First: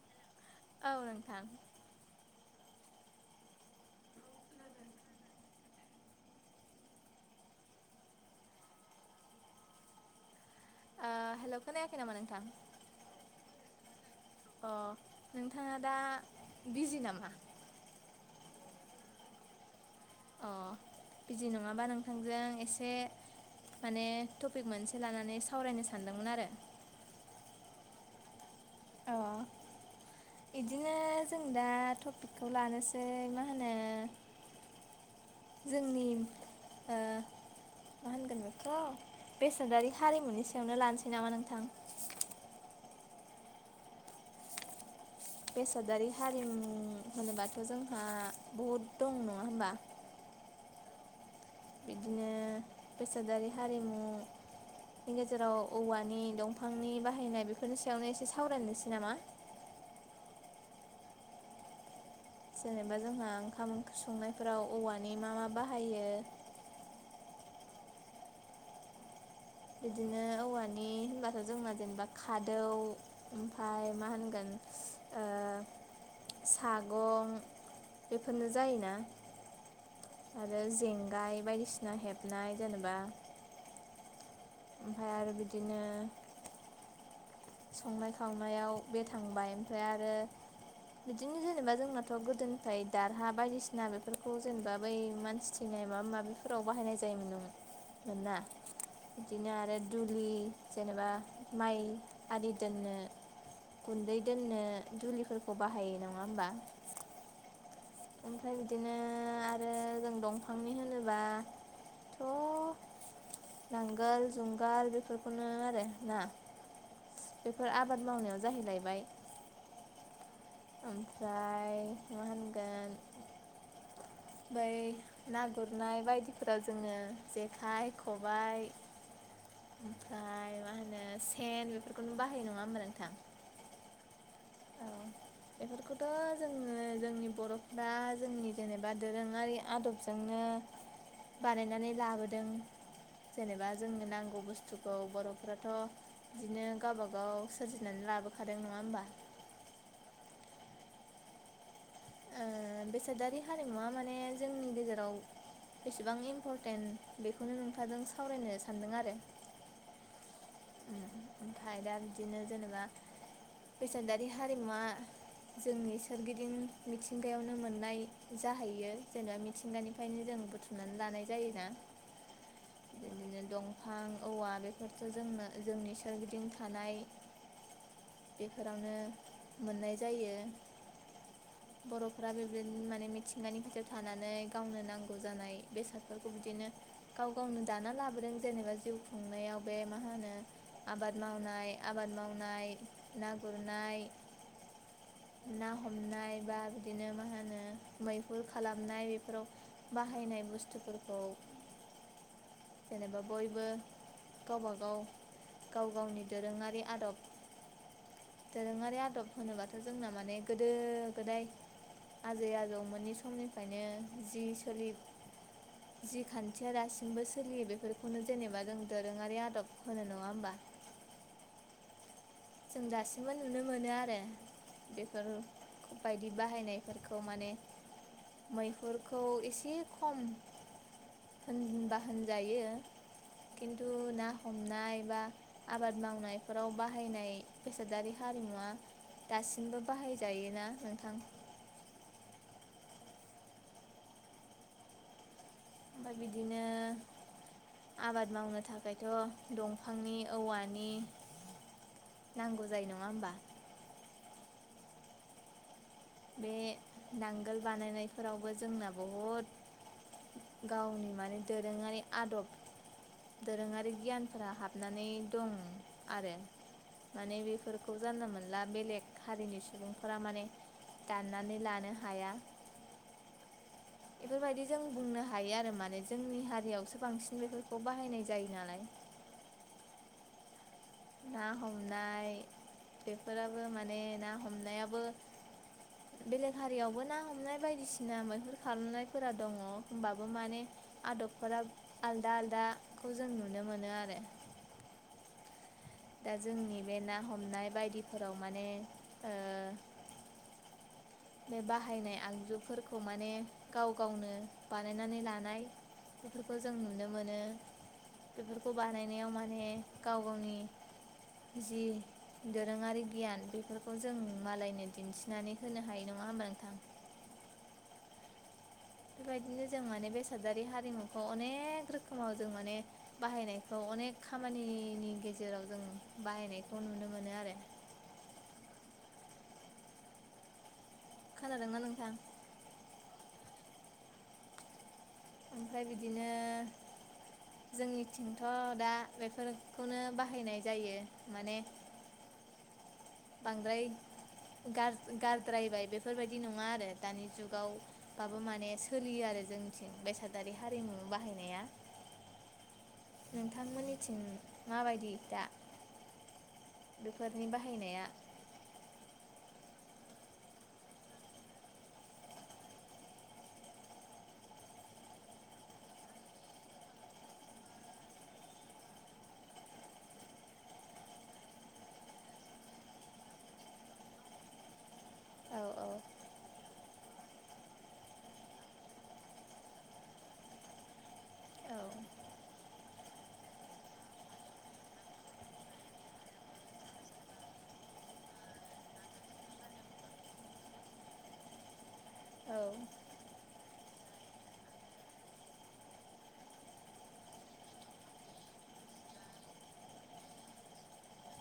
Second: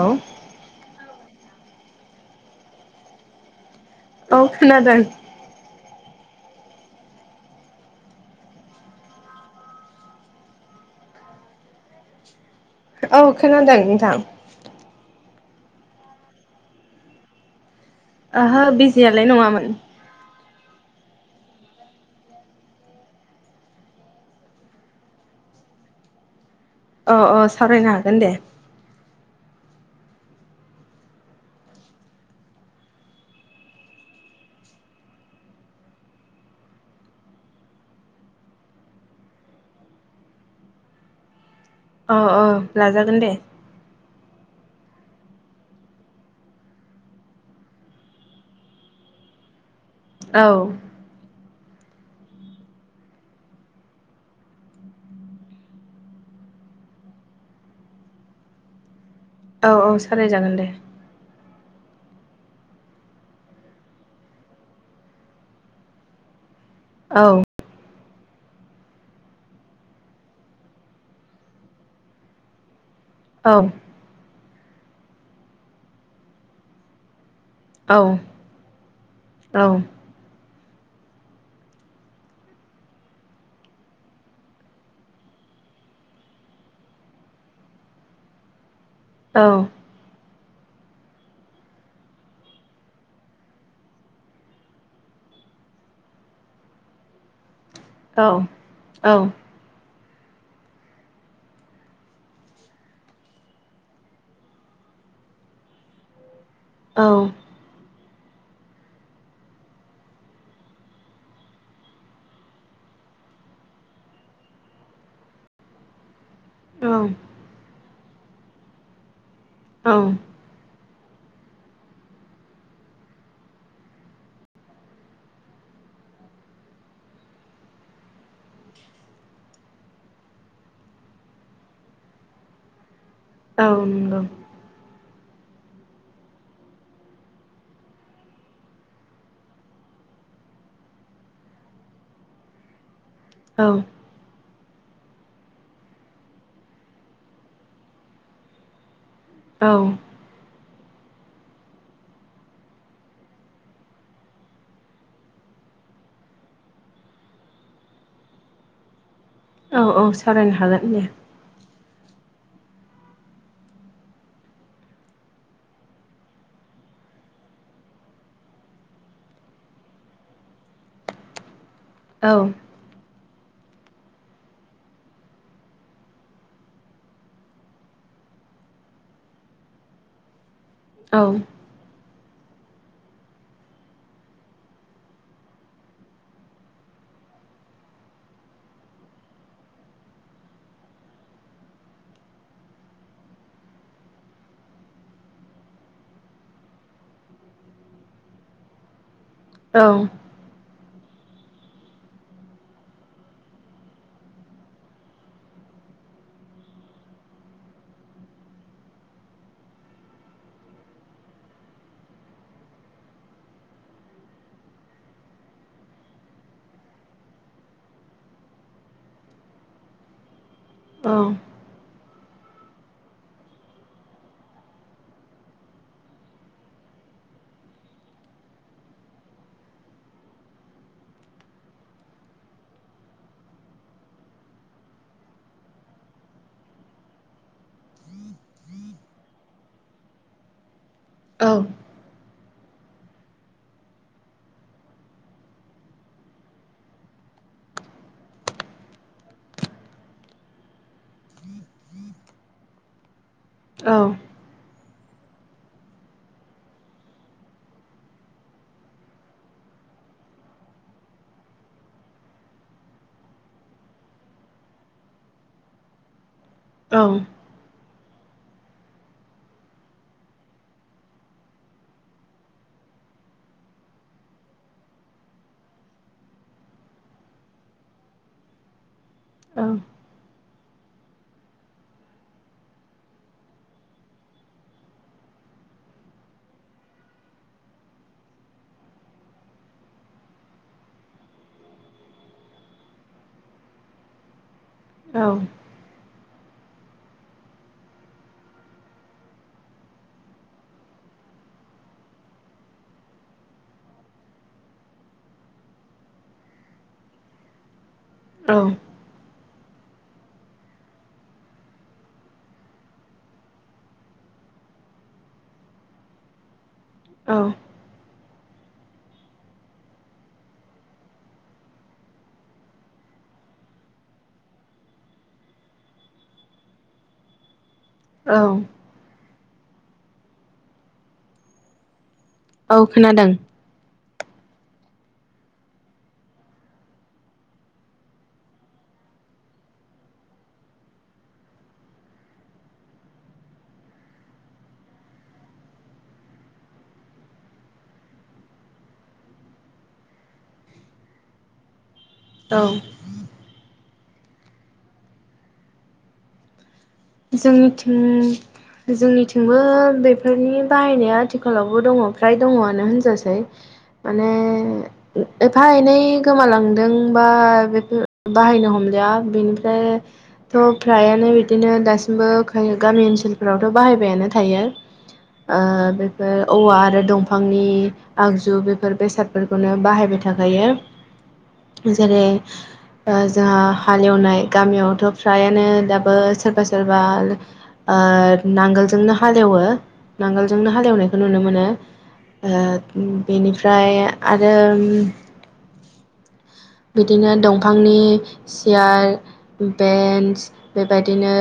औ औ नोंथां औ खोनादों ओ हेलौ खोनायाखै नामा नोंथां औ खोनादों नोंथां अ नोंथांङा दा बिजि नामा ओहो बिजियालाय नंङामोन अ बिजि नंङाबा नोंथांजों एसे माने टपिक मोनसे लानानै सावरायनो सानदोंमोन आरो अ अ सावरायनो हागोन दे अ बिदिनो जों दा टपिकखौ लानोसै मा होनो जोंनि ओ मा होनगोन बेखौ' बेसेनादारि हारिमुनि सायावनो लानोसै नामा नोंथां औ औ लाजागोन दे बेसादारि हारिमु होनोबाथ' जोंहा बहुद दं नंङा होमबा औ बिदिनो बेसादारि हारिमु नि गेजेराव औवानि दंफांनि बाहायनाय बेफोरनि सायावनो एसे सावरायनोसै नामा औ औ सावरायजागोन दे जेनेबा जोंहा ओंखाम ओंख्रि संनायफोराव औवानि मा मा बाहायो औ बिदिनो औवानि होनबाथ' जोंना जेनेबा खादौ औ ओमफ्राय मा होनगोन सागं औ बेफोरनो जायोना औ आरो जेंगाय बायदिसिना हेबनाय जेनेबा ओ ओ ओमफ्राय आरो बिदिनो संनाय खावनायाव बे औ थांबाय ओमफ्राय आरो। बिदिनो जेनेबा जोंनाथ' गोदोनिफ्राय दारहा बायदिसिना बेफोरखौ जेनेबा बै मानसि थैनाय माबा-माबिआव फोराव बाहायनाय जायोमोन मोना औ बिदिनो आरो दुलि जेनेबा माइ आरि दोननो गुन्दै दोननो दुलिफोरखौ बाहायो नंङा होमबा? औ। ओमफ्राय बिदिनो आरो जों दंफांनि होनोब्ला। थ' नांगोल जुंगाल बेफोरखौनो आरो ना औ। बेफोर आबाद मावनायाव जाहैलायबायो औ। ओमफ्राय मा होनगोन बै ना गुरनाय बायदिफोराव जोङो जेखाइ, खबाइ ओमफ्राय मा होनो सेन बेफोरखौनो बाहायो नङा होमबा नोंथां? औ नंगौ। औ। बेफोरखौथ' जोङो जोंनि बर'फ्रा जोंनि जेनेबा दोरोङारि आदबजों जोंनो बानायना लाबोदों औ जेन'बा जोंनि नांगौओ बुस्थुखौ बर'फ्राथ' बिदिनो गावबागाव सोरजिनानै लाबोखादों नङा होमबा? औ। ओ बेसादारि हारिमुवा माने जोंनि गेजेराव बेसेबां इम्परटेन्ट बेखौनो नोंथांजों सावरायनो सानदों आरो। औ औ सावरायनो हागोन उम दे। ओमफ्राय दा बिदिनो जेनेबा फैसादारि हारिमुवा जोंनि सोरगिदिं मिथिंगायावनो मोननाय जाहैयो जेनेबा मिथिंगानिफ्रायनो जों बुथुमनानै लानाय जायोना। औ [unintelligible] जेरै दंफां औवा बेफोरथ' जोंनो जोंनि सोरगिदिं थानाय बेफोरावनो मोननाय जायो। औ। बर'फ्रा बेबायदिनो माने मिथिंगानि खाथियाव थानानै गावनो नांगौ जानाय बेसादफोरखौ बिदिनोओ गाव गावनो दाना लाबोदों जेनेबा जिउ खुंनायाव बे मा होनो आबाद-मावनाय आबाद मावनाय ना गुरनाय ना हमनाय बा बिदिनो मा होनो मैहुर खालामनाय बेफोराव। औ औ बाहायनाय बुस्थुफोरखौओ जेनेबा बयबो गावबागावो गाव गावनि दोरोङारि आदबबो दोरोङारि आदब होनोबाथ' जोंना माने गोदो गोदाय आजै-आजौ मोनै समनिफ्रायनो जि सोलि जि खान्थिया दासिमबो सोलियो बेफोरखौनो जेनेबा जों दोरोङारि आदब होनो नङा होमबा? औ। जों दासिमबो नुनो मोनो आरो। बेफोरबायदि बाहायनायफोरखौ माने मैहुरखौ एसे खम होनबा होनजायो। खिन्थु ना हमनाय बा आबाद मावनायफोराव बाहायनायो बेसादारि हारिमुवा दासिमबो बाहायजायोना नोंथां। औ ओमफ्राय बिदिनो आबाद मावनो थाखायथ' दंफांनि औवानि नांगौ जायो नङा होमबा। औ बे नांगोल बानायनायफोरावबो जोंना बहुद गावनि माने दोरोङारि आदब दोरोङारि गियानफोरा हाबनानै दं आरो। माने बेफोरखौ जानला मोनला बेलेग हारिनि सुबुंफोरा माने दाननानै लानो हाया। बेफोरबायदि जों बुंनो हायो आरो माने जोंनि हारियावसो बांसिन बेफोरखौ बाहायनाय जायो नालाय। औ ना हमनाय बेफोराबो माने ना हमनायाबो [inaudible] बेलेग हारियावबो ना हमनाय बायदिसिना मैहुर खालामनायफोरा दङ होनबाबो माने आदबफोरा आलदा आलदाखौ जों नुनो मोनो आरो। औ दा जोंनि बे ना हमनाय बायदिफोराव माने ओ बे बाहायनाय आगजुफोरखौ माने गाव गावनो बानायनानै लानाय बेफोरखौ जों नुनो मोनो औ बेफोरखौ बानायनायाव माने गाव गावनि जि दोरोङारि गियान बेफोरखौ जों मालायनो दिन्थिनानै होनो हायो। न‌ङा होनबा नोंथां। औ बेबायदिनो जों माने बेसादारि हारिमुखौ अनेक रोखोमाव जों माने बाहायनायखौ अनेक खामानिनि गेजेराव जों बाहायनायखौ नुनो मोनो आरो। औ खोनादों ना नोंथां? औ खोनादों। ओमफ्राय बिदिनो जोंनिथिंथ' दा बेफोरखौनो बाहायनाय जायो माने बांद्राय गारद्रायबाय बेफोरबायदि नङा आरो दानि जुगाव दाबो माने सोलियो आरो जोंनिथिं बेसादारि हारिमु बाहायनाया। औ नोंथांमोननिथिं माबायदि दा? बेफोरनि बाहायनाया जोंनिथिं जोंनिथिंबो बेफोरनि बाहायनाया आथिखालावबो दङ फ्राय दङआनो होनजासै। माने एफा एनै गोमालांदोंबा बेफोर बाहायनो हमलिया बेनिफ्राय थ' फ्रायानो बिदिनो दासि बो गामि ओनसोलफोरावथ' बाहायबायानो थायो। औ औ ओ औवा आरो दंफांनि आगजु बेफोर बेसादफोरखौनो बाहायबाय थाखायो। औ जेरै जोंहा हालेवनाय गामियावथ' फ्रायानो दाबो सोरबा सोरबा ओ नांगोलजोंनो हालेवो नांगोलजोंनो हालेवनायखौ नुनो मोनो। औ ओ बेनिफ्राय आरो बिदिनो दंफांनि सियार बेन्स बेबायदिनो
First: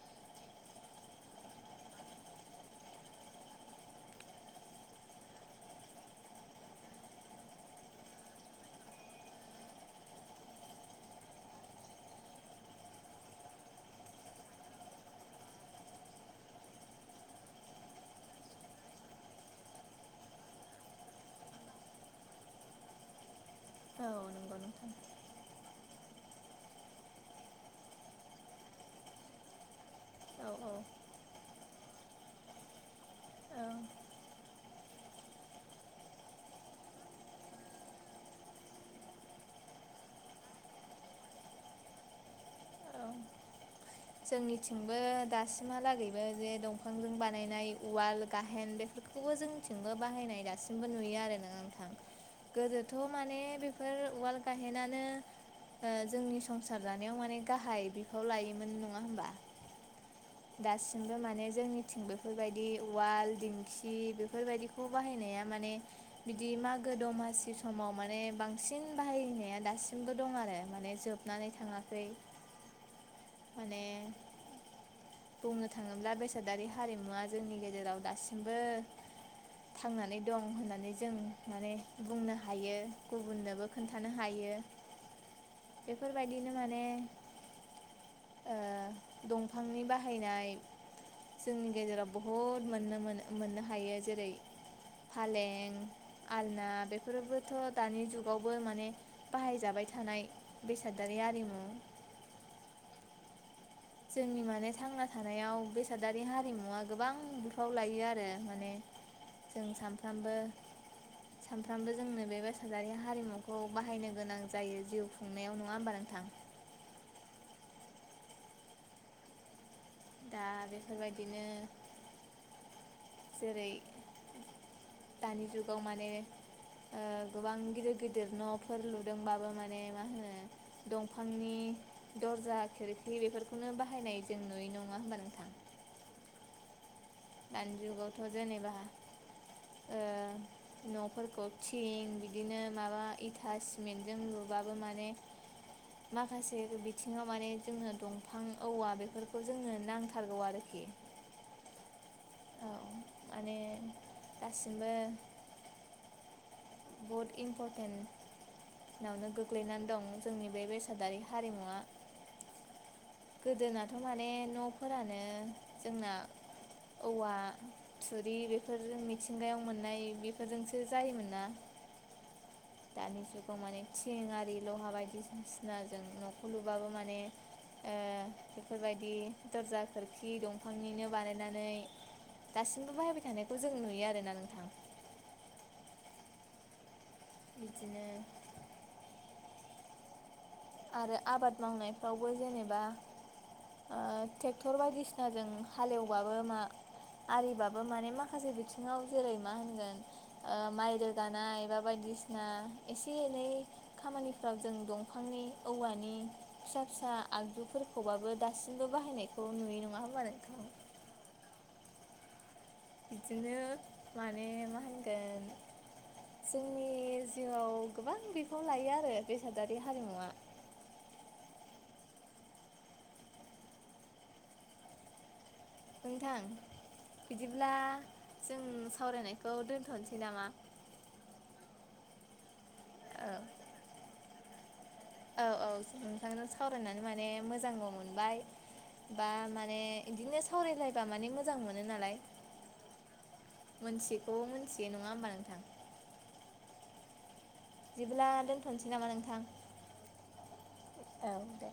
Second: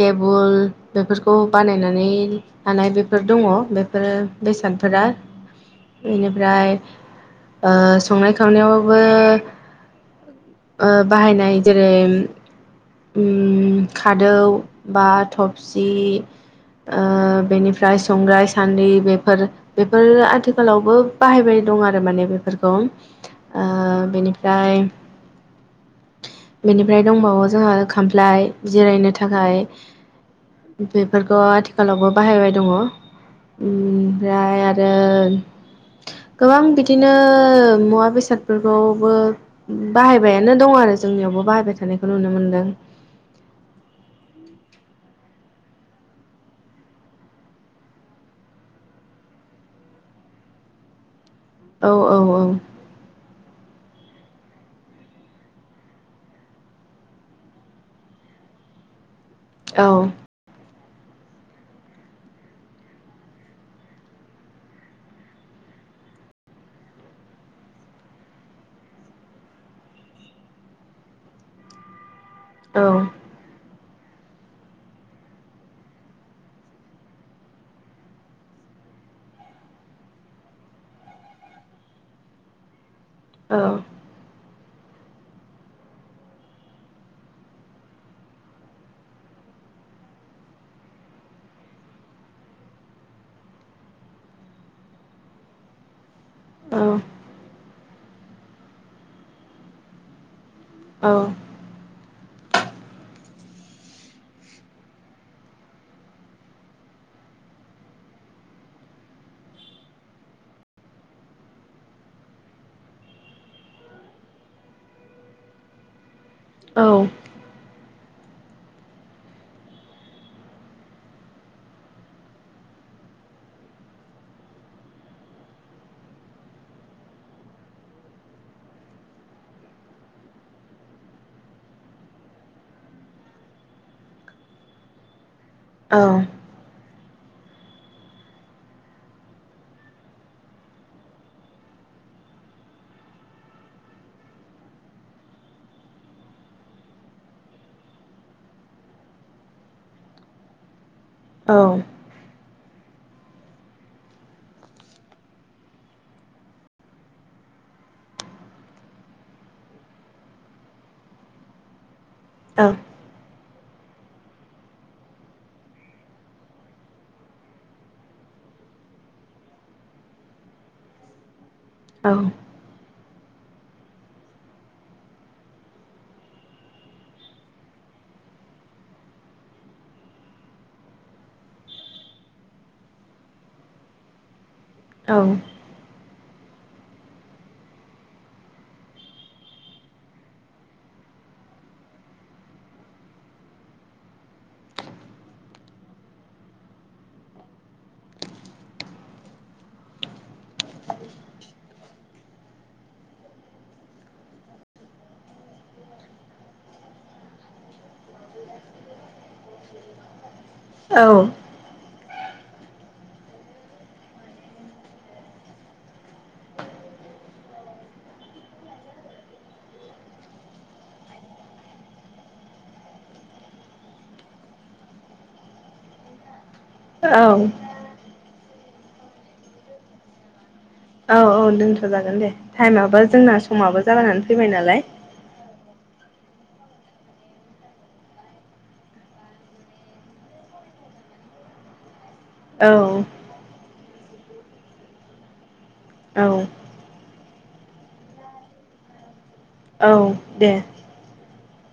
टेबोल बेफोरखौ बानायनानै लानाय बेफोर दङ बेफोरो बेसादफोरा बेनिफ्राय संनाय खावनायावबो बाहायनाय जेरै खादौ बा थबसि बेनिफ्राय संग्राय सानद्रि बेफोर बेफोरो आथिखालावबो बाहायबाय दं आरो माने बेफोरखौ आ औ नंगौ बेनिफ्राय नोंथां बेनिफ्राय दंबावो जोंहा खामफ्लाय जिरायनो थाखाय औ औ बेफोरखौ आथिखालावबो बाहायबाय दङ औ ओमफ्राय आरो गोबां बिदिनो मुवा बेसादफोरखौबो बाहायबायानो दं आरो जोंनियावबो बाहायबाय थानायखौ नुनो मोनदों औ जोंनिथिंबो दासिमहालागैबो जे दंफांजों बानायनाय उवाल गाहेन बेफोरखौ खौबो जोंनिथिंबो बाहायनाय दासिमबो नुयो आरो औ नोंथां औ औ गोदो थ' माने बेफोर उवाल गायहेनो जोंनि संसार जानायाव माने गाहाय बिफाव लायोमोन नंङा होमबा औ दासिमबो माने जोंनिथिं बेफोरबायदि उवाल दिंखि बेफोरबायदि खौ बाहायनाया माने बिदि मागो दमासि समाव माने बांसिन बाहायनाया दासिमबो दं आरो माने जोब नानै थांङाखै औ माने बुंनो थाङोब्ला बेसादारि हारिमुवा जोंनि गेजेराव दासिमबो थांनानै दं होननानै जों माने बुंनो हायो गुबुननोबो औ खोन्थ थानो हायो बेफोरबायदिनो माने दंफांनि बाहायनाय जोंनि गेजेराव बहुद मोननो मो मोननो हायो जेरै फालें आलना बेफोरबोथ' दानि जुगावबो माने बाहायजाबाय थानाय बेसादारि आरिमु जोंनि माने थांना थानायाव बेसादारि हारिमुवा गोबां बिफाव लायो आरो माने जों सानफ्रामबो सानफ्रामबो जोंनो बे बेसादारि हारिमुखौ बाहायनो गोनां जायो जिउ खुंनायाव नङा होमबा नोंथां औ दा बेफोरबायदिनो जेरै दानि जुगाव माने गोबां गिदिर गिदिर न'फोर लुदोंबाबो माने मा होनो दंफांनि दरजा खिरखि बेफोरखौनो बाहायनाय जों नुयै नङा होमबा नोंथां औ दानि जुगावथ' जेनेबा ओ न'फोरखौ थिं बिदिनो माबा इथा सिमेन्टजों लुबाबो माने माखासे बिथिङाव माने जोंनो दंफां औवा बेफोरखौ जोंनो नांथारगौ आरोखि औ औ माने दासिमबो बहुद इम्पर्टेन्ट नावनो गोग्लैनानै दं जोंनि बे बेसादारि हारिमुवा औ गोदोनाथ' माने न'फोरानो जोंना औवा थुरि बेफोरजों मिथिंगायाव मोननाय बेफोरजोंसो जायोमोन ना औ दानि जुगाव माने थिं आरि लहा बायदिसिसिना जों न'खौ लुबाबो माने बेफोरबायदि दरजा खोरखि दंफांनिनो बानायनानैनो दासिमबो बाहायबाय थानायखौ जों नुयो आरोना नोंथां। औ। बिदिनो आरो आबाद मावनायफ्रावबो जेनेबा ओ ट्रेक्टर बायदिसिनाजों हालेवबाबो मावो आरिबाबो माने माखासे बिथिंङाव जेरै मा होनगोन। माइ रोगानाय बा बायदिसिना एसे एनै खामानिफ्राव जों दंफांनि औवानि फिसा फिसा आगजुफोरखौबाबो ओ दासिमबो बाहायनायखौ नुयो नंङा होनोमोनबा नोंथां। औ। बिदिनो माने मा होनगोन। जोंनि जिउआव गोबां बिफां लायो आरो बेसादारि हारिमुवा नोंथां औ औ बिदिब्ला जों सावरायनायखौ दोनथ'नोसै नामा? औ औ दोनथ' जागोन दे टाइमाबो औ जोंना समाबो जानानै फैबाय नालाय औ औ नोंथांनो सावरायनानै माने मोजांबो मोनबाय। बा माने बिदिनो सावरायलायबा माने मोजां मोनो नालायो औ। मोनथियिखौ मोनथियो नङा होमबा नोंथां। औ बिदिब्ला दोनथ'नोसै नामा नोंथां। औ दे। औ दे।